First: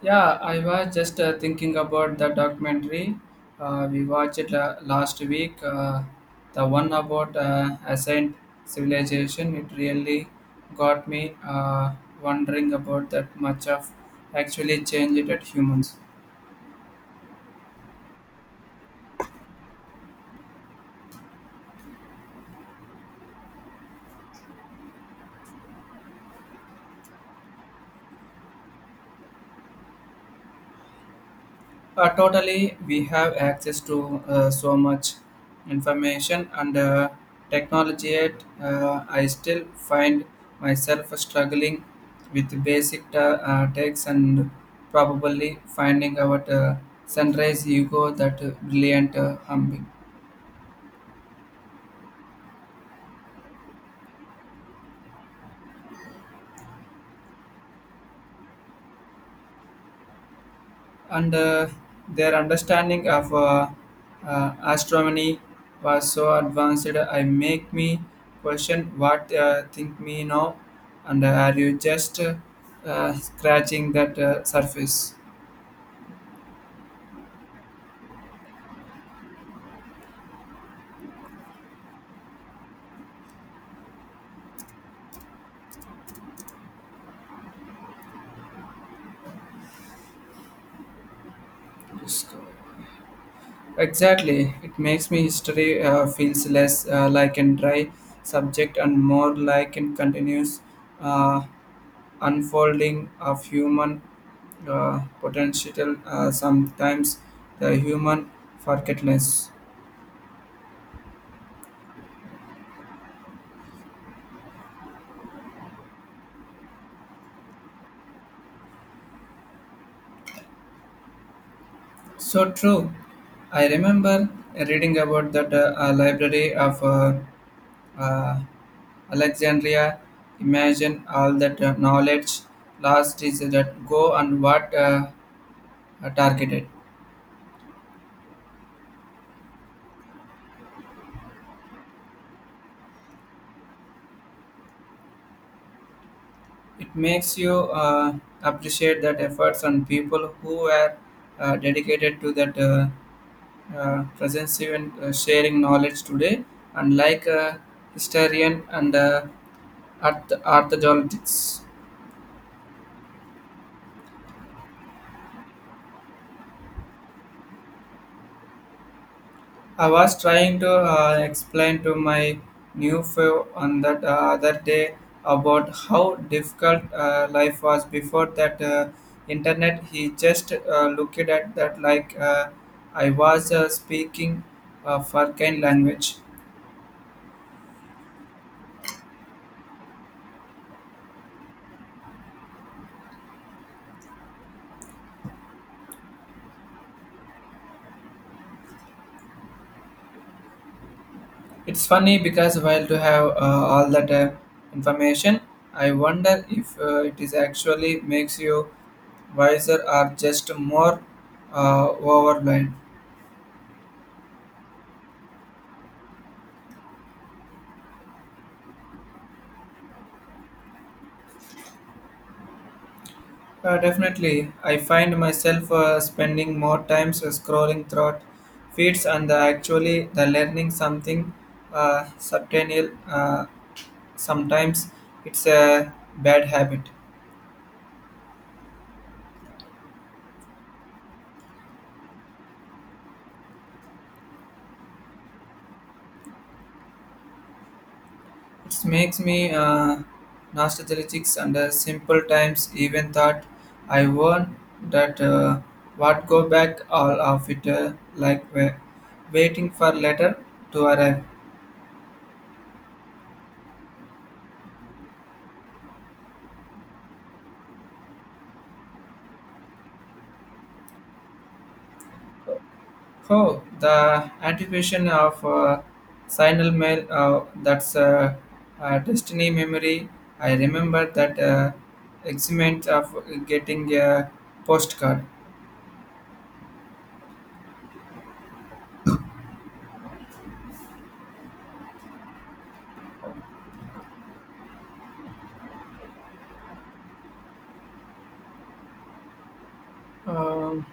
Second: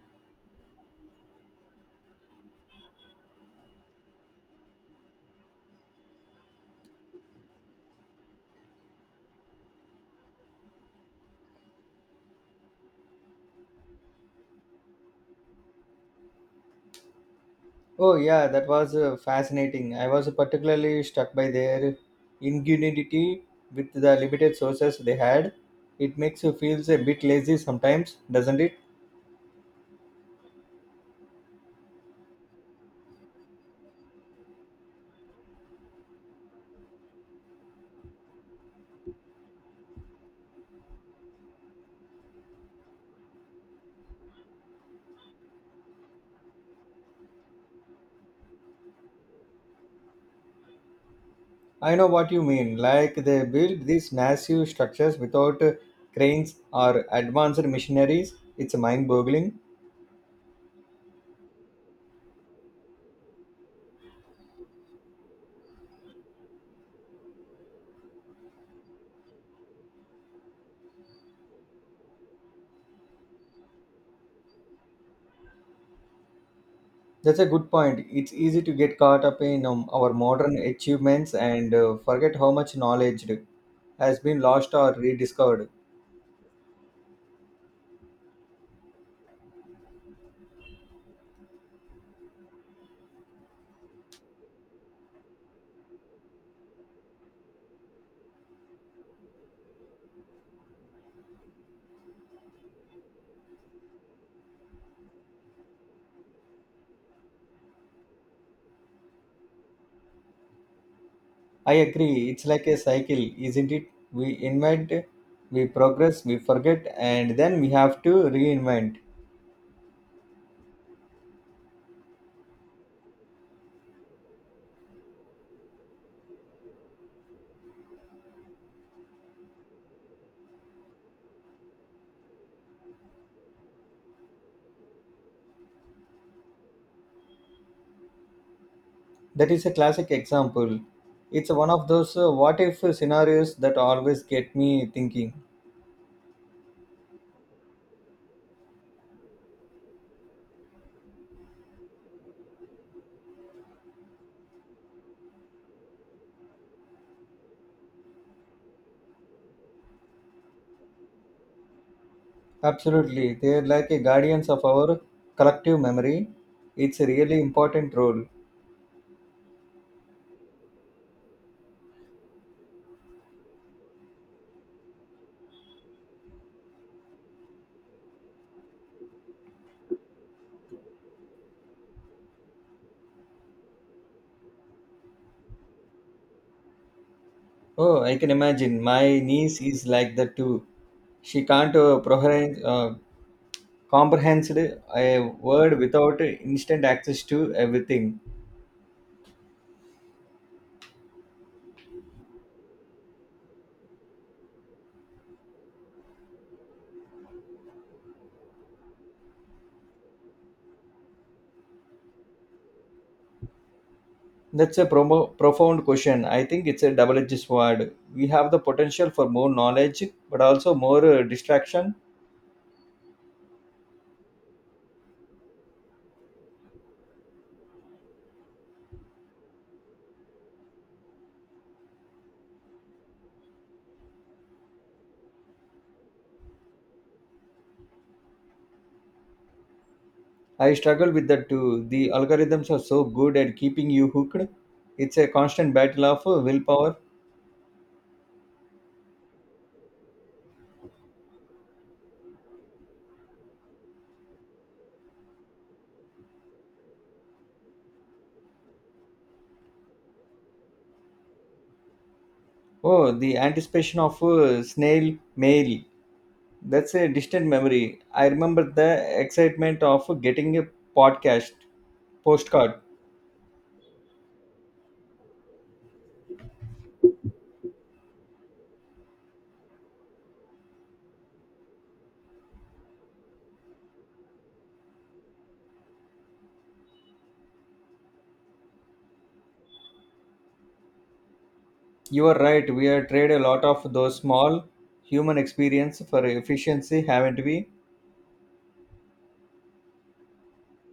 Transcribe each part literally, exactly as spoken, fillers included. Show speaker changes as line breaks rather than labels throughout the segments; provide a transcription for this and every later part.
Yeah, I was just uh, thinking about the documentary. Uh, we watched it la- last week. Uh, the one about uh, Ascent Civilization. It really got me uh, wondering about that much of actually changed at humans.
Oh yeah, that was uh, fascinating. I was particularly struck by their ingenuity with the limited sources they had. It makes you feel a bit lazy sometimes, doesn't it?
Uh, totally, we have access to uh, so much information and uh, technology. Yet, uh, I still find myself struggling with basic ta- uh, texts and probably finding out uh, sunrise ego that uh, brilliant uh, humming.
I know what you mean. Like they built these massive structures without uh, cranes or advanced machineries. It's mind-boggling.
and uh, their understanding of uh, uh, astronomy was so advanced I make me question what uh, think me now, and uh, are you just uh, uh, scratching that uh, surface.
That's a good point. It's easy to get caught up in um, our modern achievements and uh, forget how much knowledge has been lost or rediscovered.
Exactly, it makes me history uh, feels less uh, like a dry subject and more like a continuous uh, unfolding of human uh, potential, uh, sometimes the human forgetfulness.
I agree. It's like a cycle, isn't it? We invent, we progress, we forget, and then we have to reinvent.
So true. I remember reading about that uh, uh, library of uh, uh, Alexandria. Imagine all that uh, knowledge lost is that go, and what uh, are targeted.
That is a classic example. It's one of those uh, what if scenarios that always get me thinking.
It makes you uh, appreciate that efforts on people who are uh, dedicated to that uh, uh, presence and uh, sharing knowledge today, unlike a historian and uh, arth- archaeologists.
Absolutely. They're like a guardians of our collective memory. It's a really important role.
I was trying to uh, explain to my new fellow on that uh, other day about how difficult uh, life was before that uh, internet. He just uh, looked at that like uh, I was uh, speaking uh, for kind language.
Oh, I can imagine. My niece is like that too. She can't uh, proheren- uh, comprehend a word without instant access to everything.
It's funny because while to have uh, all that uh, information, I wonder if uh, it is actually makes you wiser or just more uh, overwhelmed.
That's a promo- profound question. I think it's a double edged sword. We have the potential for more knowledge, but also more uh, distraction.
Uh, definitely, I find myself uh, spending more time scrolling through feeds and uh, actually the learning something uh, substantial. Uh, sometimes it's a bad habit.
I struggle with that too. The algorithms are so good at keeping you hooked. It's a constant battle of uh, willpower.
It makes me uh, nostalgic and uh, simple times even thought I won that uh, what go back all of it uh, like wa- waiting for letter to arrive.
Oh, the anticipation of uh, snail mail. That's a distant memory. I remember the excitement of getting a podcast postcard.
Oh, the anticipation of uh, signal mail uh, that's uh, uh, destiny memory. I remember that uh, excitement of getting a postcard.
You are right. We are trade a lot of those small human experience for efficiency, haven't we?
Um,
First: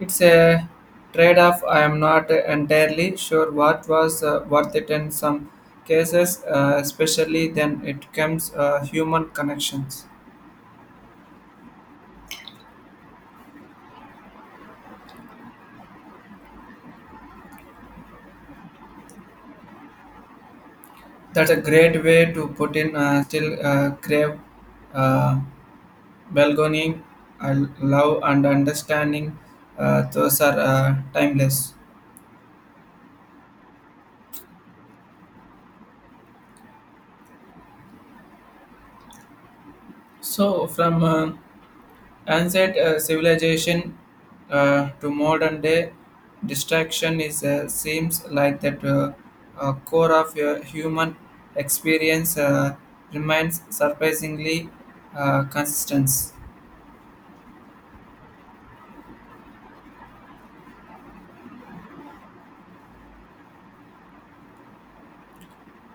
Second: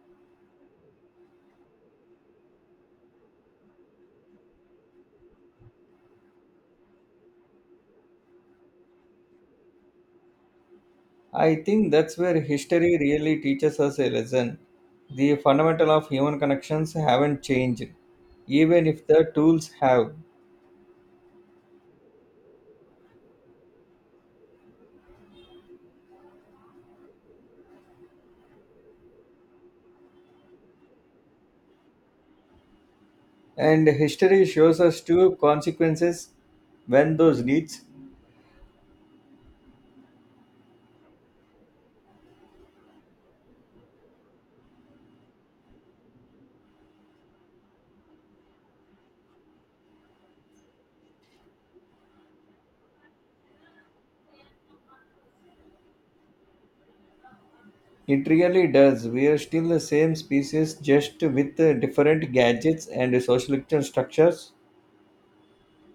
It's a trade off. I am not entirely sure what was uh, worth it in some cases, uh, especially then it comes uh, human connections.
I think that's where history really teaches us a lesson. The fundamental of human connections haven't changed, even if the tools have.
That's a great way to put in uh, still uh, crave uh, belonging, uh, love, and understanding. Uh, those are uh, timeless.
And history shows us two consequences when those needs.
So, from uh, Ancient uh, civilization uh, to modern day distraction is uh, seems like that uh, uh, core of your human experience uh, remains surprisingly uh, consistent.
It really does. We're still the same species, just with uh, different gadgets and social structures.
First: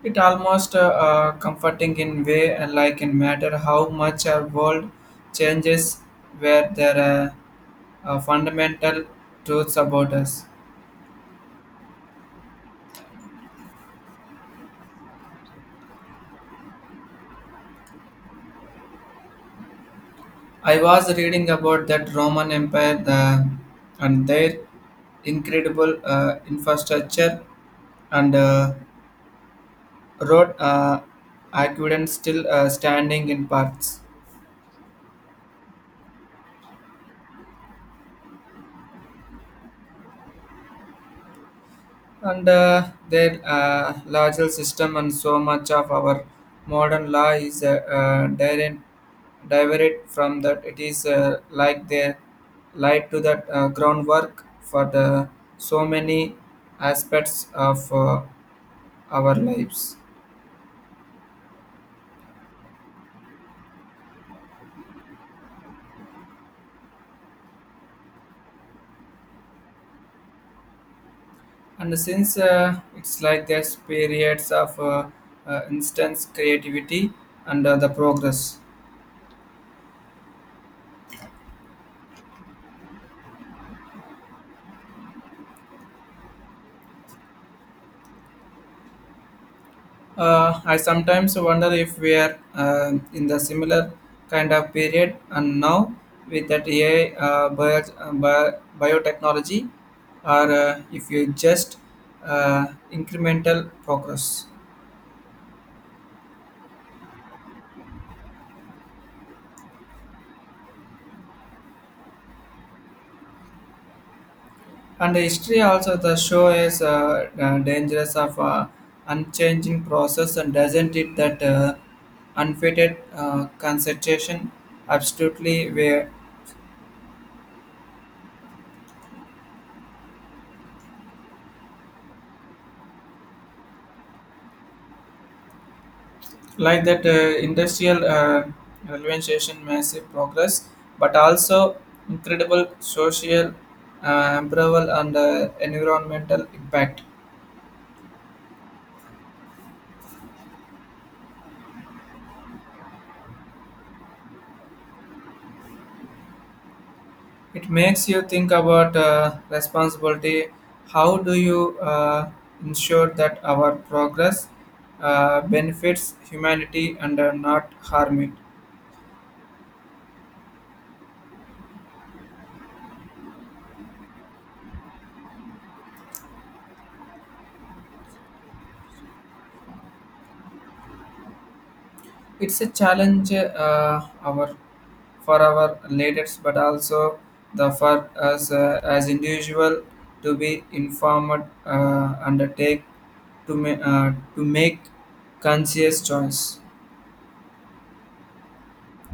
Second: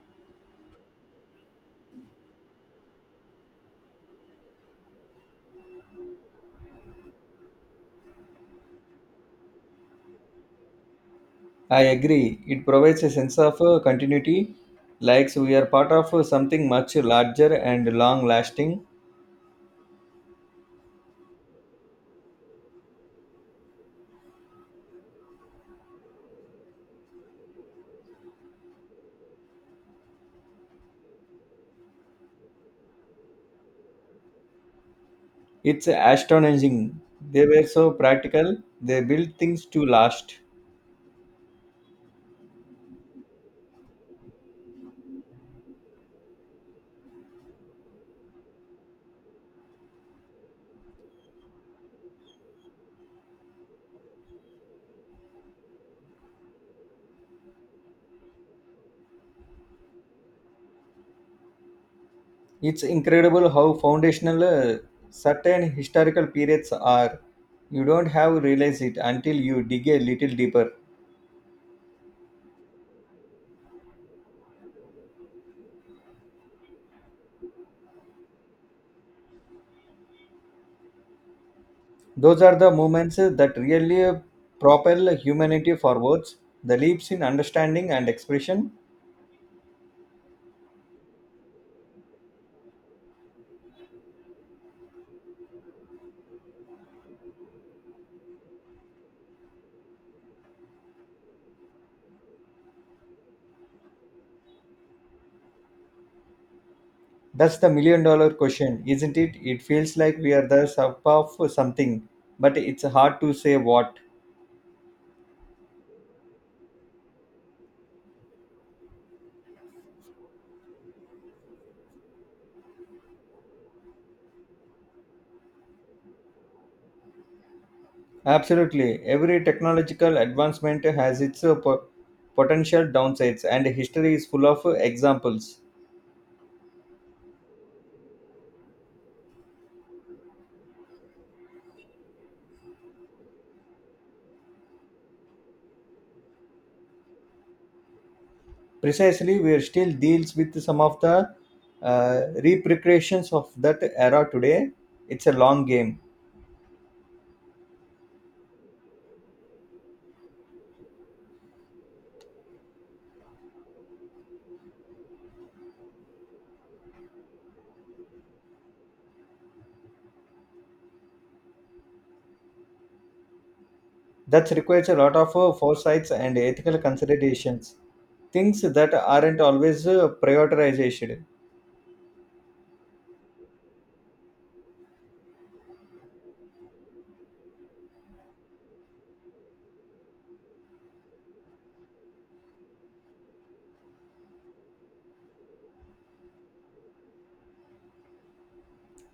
It almost uh, uh, comforting in way and like in matter how much our world changes where there are uh, fundamental truths about us.
I agree. It provides a sense of uh, continuity, like we are part of uh, something much larger and long lasting.
I was reading about that Roman Empire the, and their incredible uh, infrastructure and uh, road uh, aqueducts still uh, standing in parts,
It's astonishing. They were so practical, they built things to last.
and uh, their uh, larger system, and so much of our modern law is uh, uh, direct, diverted from that. It is uh, like they lied to that uh, groundwork for the so many aspects of uh, our lives.
It's incredible how foundational uh, certain historical periods are. You don't have realized it until you dig a little deeper.
And since uh, it's like there's periods of uh, uh, instance creativity and uh, the progress.
Those are the moments that really propel humanity forwards, the leaps in understanding and expression.
Uh, i sometimes wonder if we are uh, in the similar kind of period and now with that AI uh, bio, uh, bio, biotechnology, or uh, if you just uh, incremental progress.
That's the million dollar question, isn't it? It feels like we are the sub of something, but it's hard to say what.
And the history also the show is uh, uh, dangerous of uh, unchanging process, and doesn't it that uh, unfitted uh, concentration absolutely where
Absolutely. Every technological advancement has its uh, po- potential downsides, and history is full of uh, examples.
like that uh, industrial uh, revolution massive progress, but also incredible social uh, amperable and uh, environmental impact.
Precisely, we are still deals with some of the uh, repercussions of that era today. It's a long game.
It makes you think about uh, responsibility. How do you uh, ensure that our progress uh, benefits humanity and uh, not harm it?
That requires a lot of uh, foresights and ethical considerations, things that aren't always uh, prioritized.
It's a challenge uh, our for our leaders, but also the for us uh, as individual to be informed uh, and take to ma- uh, to make conscious choice.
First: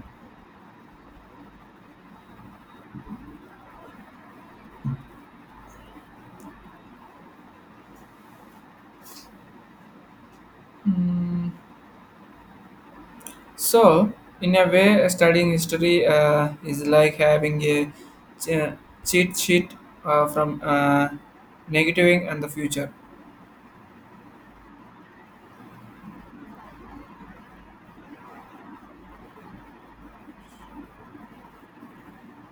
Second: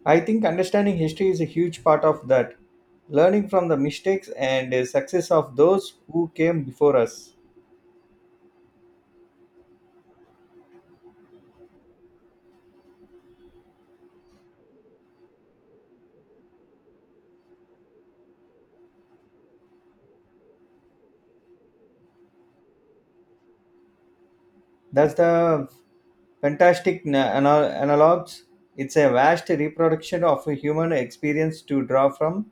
I think understanding history is a huge part of that, learning from the mistakes and uh, success of those who came before us.
Mm. So, in a way, studying history uh, is like having a che- cheat sheet uh, from uh, negativing and the future.
That's the fantastic na- anal- analogs. It's a vast reproduction of a human experience to draw from.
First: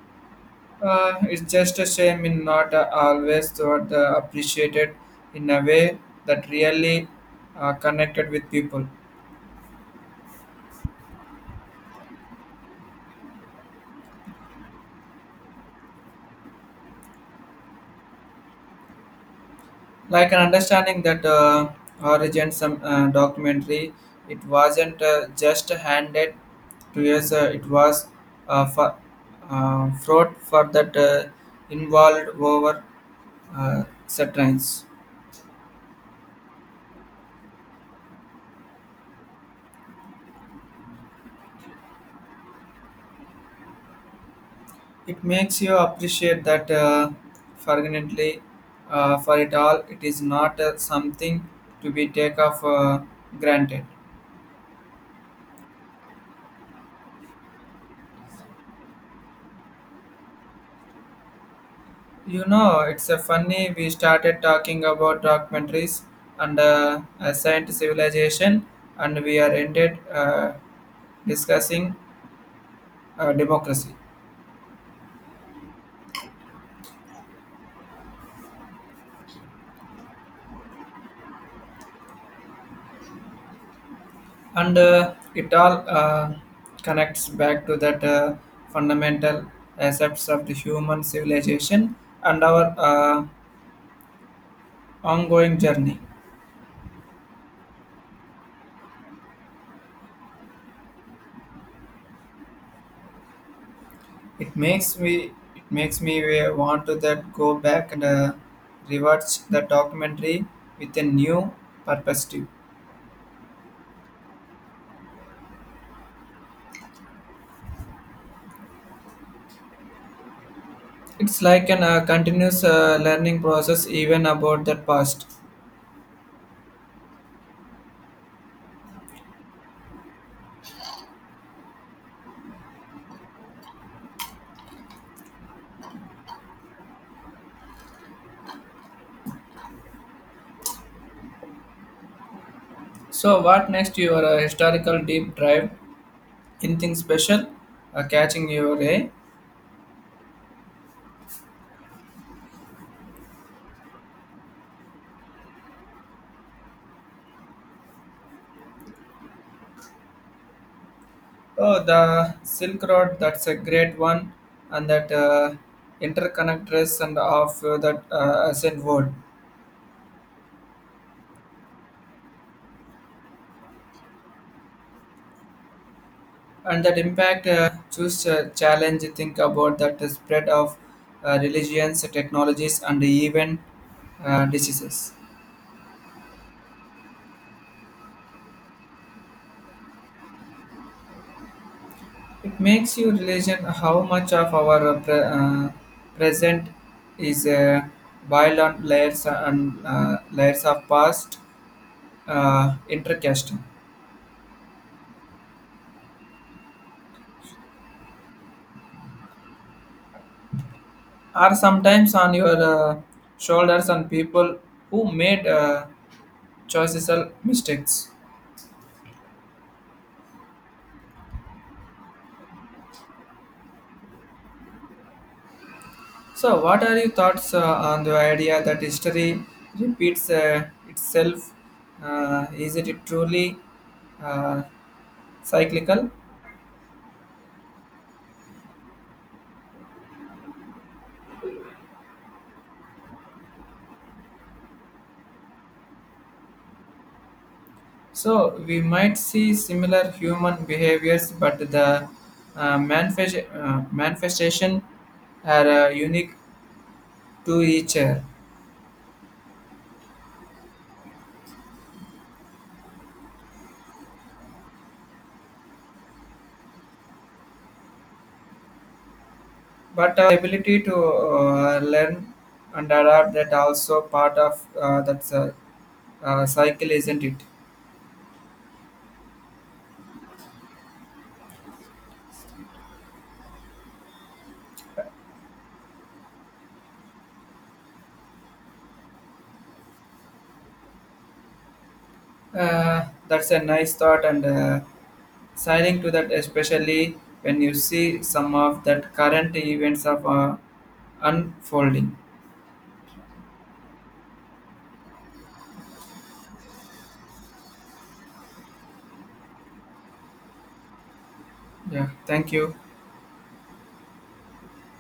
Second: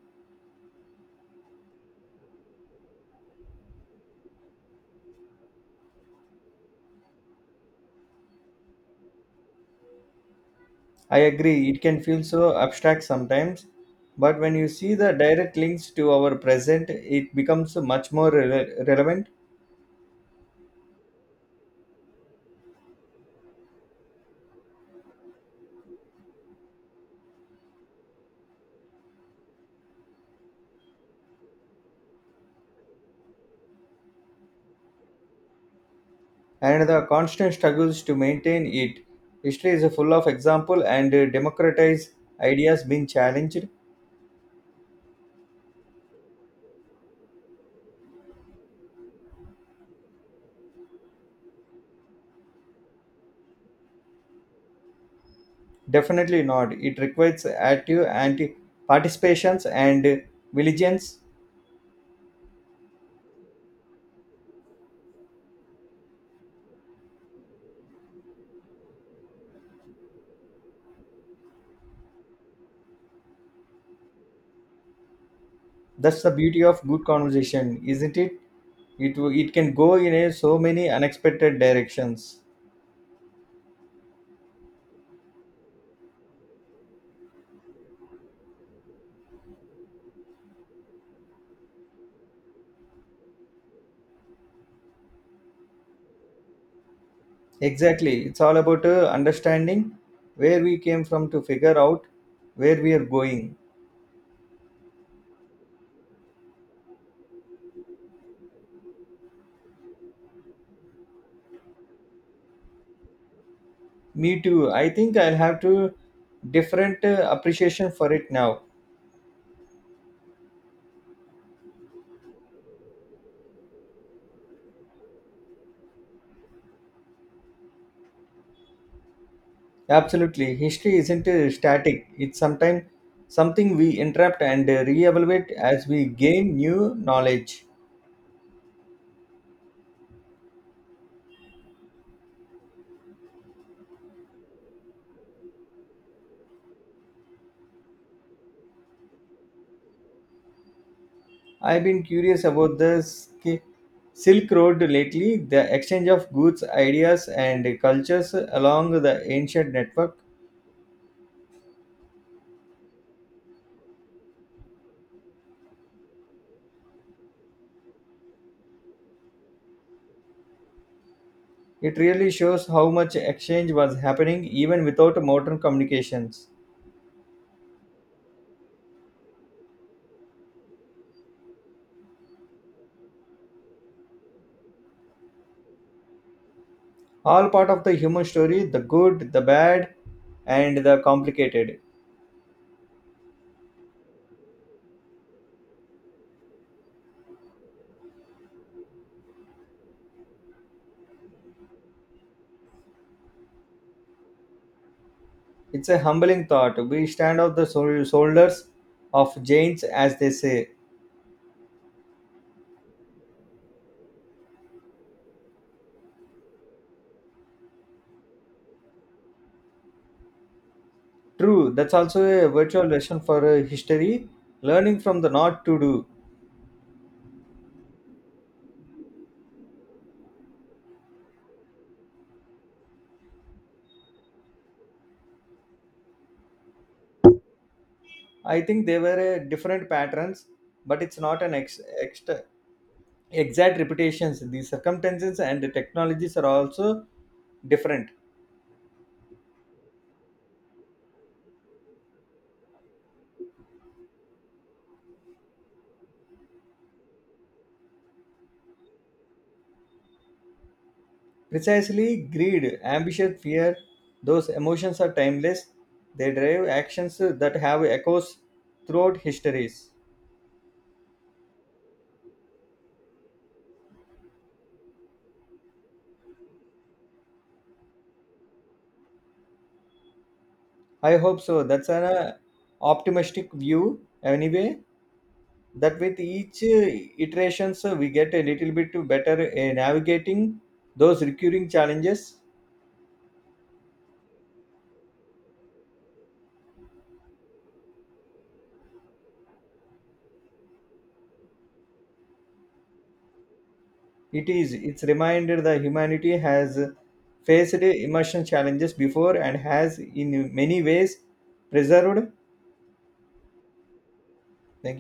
Uh, it's just a shame in not uh, always thought the appreciated in a way that really uh, connected with people.
I agree, it can feel so abstract sometimes, but when you see the direct links to our present, it becomes much more rele- relevant
Like an understanding that uh, origin some uh, documentary, it wasn't uh, just handed to us, uh, it was uh, for, uh, fraught for that uh, involved over uh, satires.
and the constant struggles to maintain it. History is full of example and democratized ideas being challenged.
It makes you appreciate that uh, fortunately uh, for it all it is not uh, something to be take off uh, granted.
Definitely not. It requires active anti participations and diligence.
You know, it's a funny we started talking about documentaries and uh, a science civilization, and we are ended uh, discussing uh, democracy,
That's the beauty of good conversation, isn't it? It, it can go in a, so many unexpected directions.
and uh, it all uh, connects back to that uh, fundamental aspects of the human civilization and our uh, ongoing journey.
Exactly. It's all about uh, understanding where we came from to figure out where we are going.
It makes me it makes me uh, want to that go back and uh, rewatch the documentary with a new perspective.
Me too. I think I'll have to different uh, appreciation for it now.
It's like an uh, continuous uh, learning process, even about the past.
Absolutely. History isn't uh, static. It's sometimes something we interrupt and uh, reevaluate as we gain new knowledge.
So, what next? Your uh, historical deep dive, anything special uh, catching your eye?
I've been curious about the Sk- Silk Road lately, the exchange of goods, ideas, and cultures along the ancient network.
Oh, the Silk Road. That's a great one, and that uh, interconnectedness and of uh, that uh, ancient world,
It really shows how much exchange was happening even without modern communications.
and that impact. Uh, choose uh, challenge. Think about that the spread of uh, religions, technologies, and even uh, diseases.
All part of the human story the good, the bad, and the complicated.
It makes you realize how much of our uh, pre- uh, present is uh, boiled on layers uh, and uh, layers of past uh, intercasting,
It's a humbling thought. We stand on the shou- shoulders of giants, as they say.
or sometimes on your uh, shoulders on people who made uh, choices or mistakes.
True, that's also a virtual lesson for uh, history, learning from the not to do.
So, what are your thoughts uh, on the idea that history repeats uh, itself? Uh, is it truly uh, cyclical?
I think they were uh, different patterns, but it's not an ex- ext- exact reputations. The circumstances and the technologies are also different.
So we might see similar human behaviors, but the uh, manifest, uh, manifestation are uh, unique to each other.
Precisely greed, ambition, fear, those emotions are timeless. They drive actions that have echoes throughout histories.
But our ability to uh, learn and adapt that also part of uh, that's a, uh, cycle, isn't it?
I hope so. That's an uh, optimistic view, anyway. That with each uh, iterations, uh, we get a little bit better uh, navigating those recurring challenges.
Uh, that's a nice thought and uh, signing to that, especially when you see some of that current events of uh, unfolding.
It is. It's reminded that humanity has faced immersion challenges before and has, in many ways,
Yeah,
preserved.
thank you.
Thank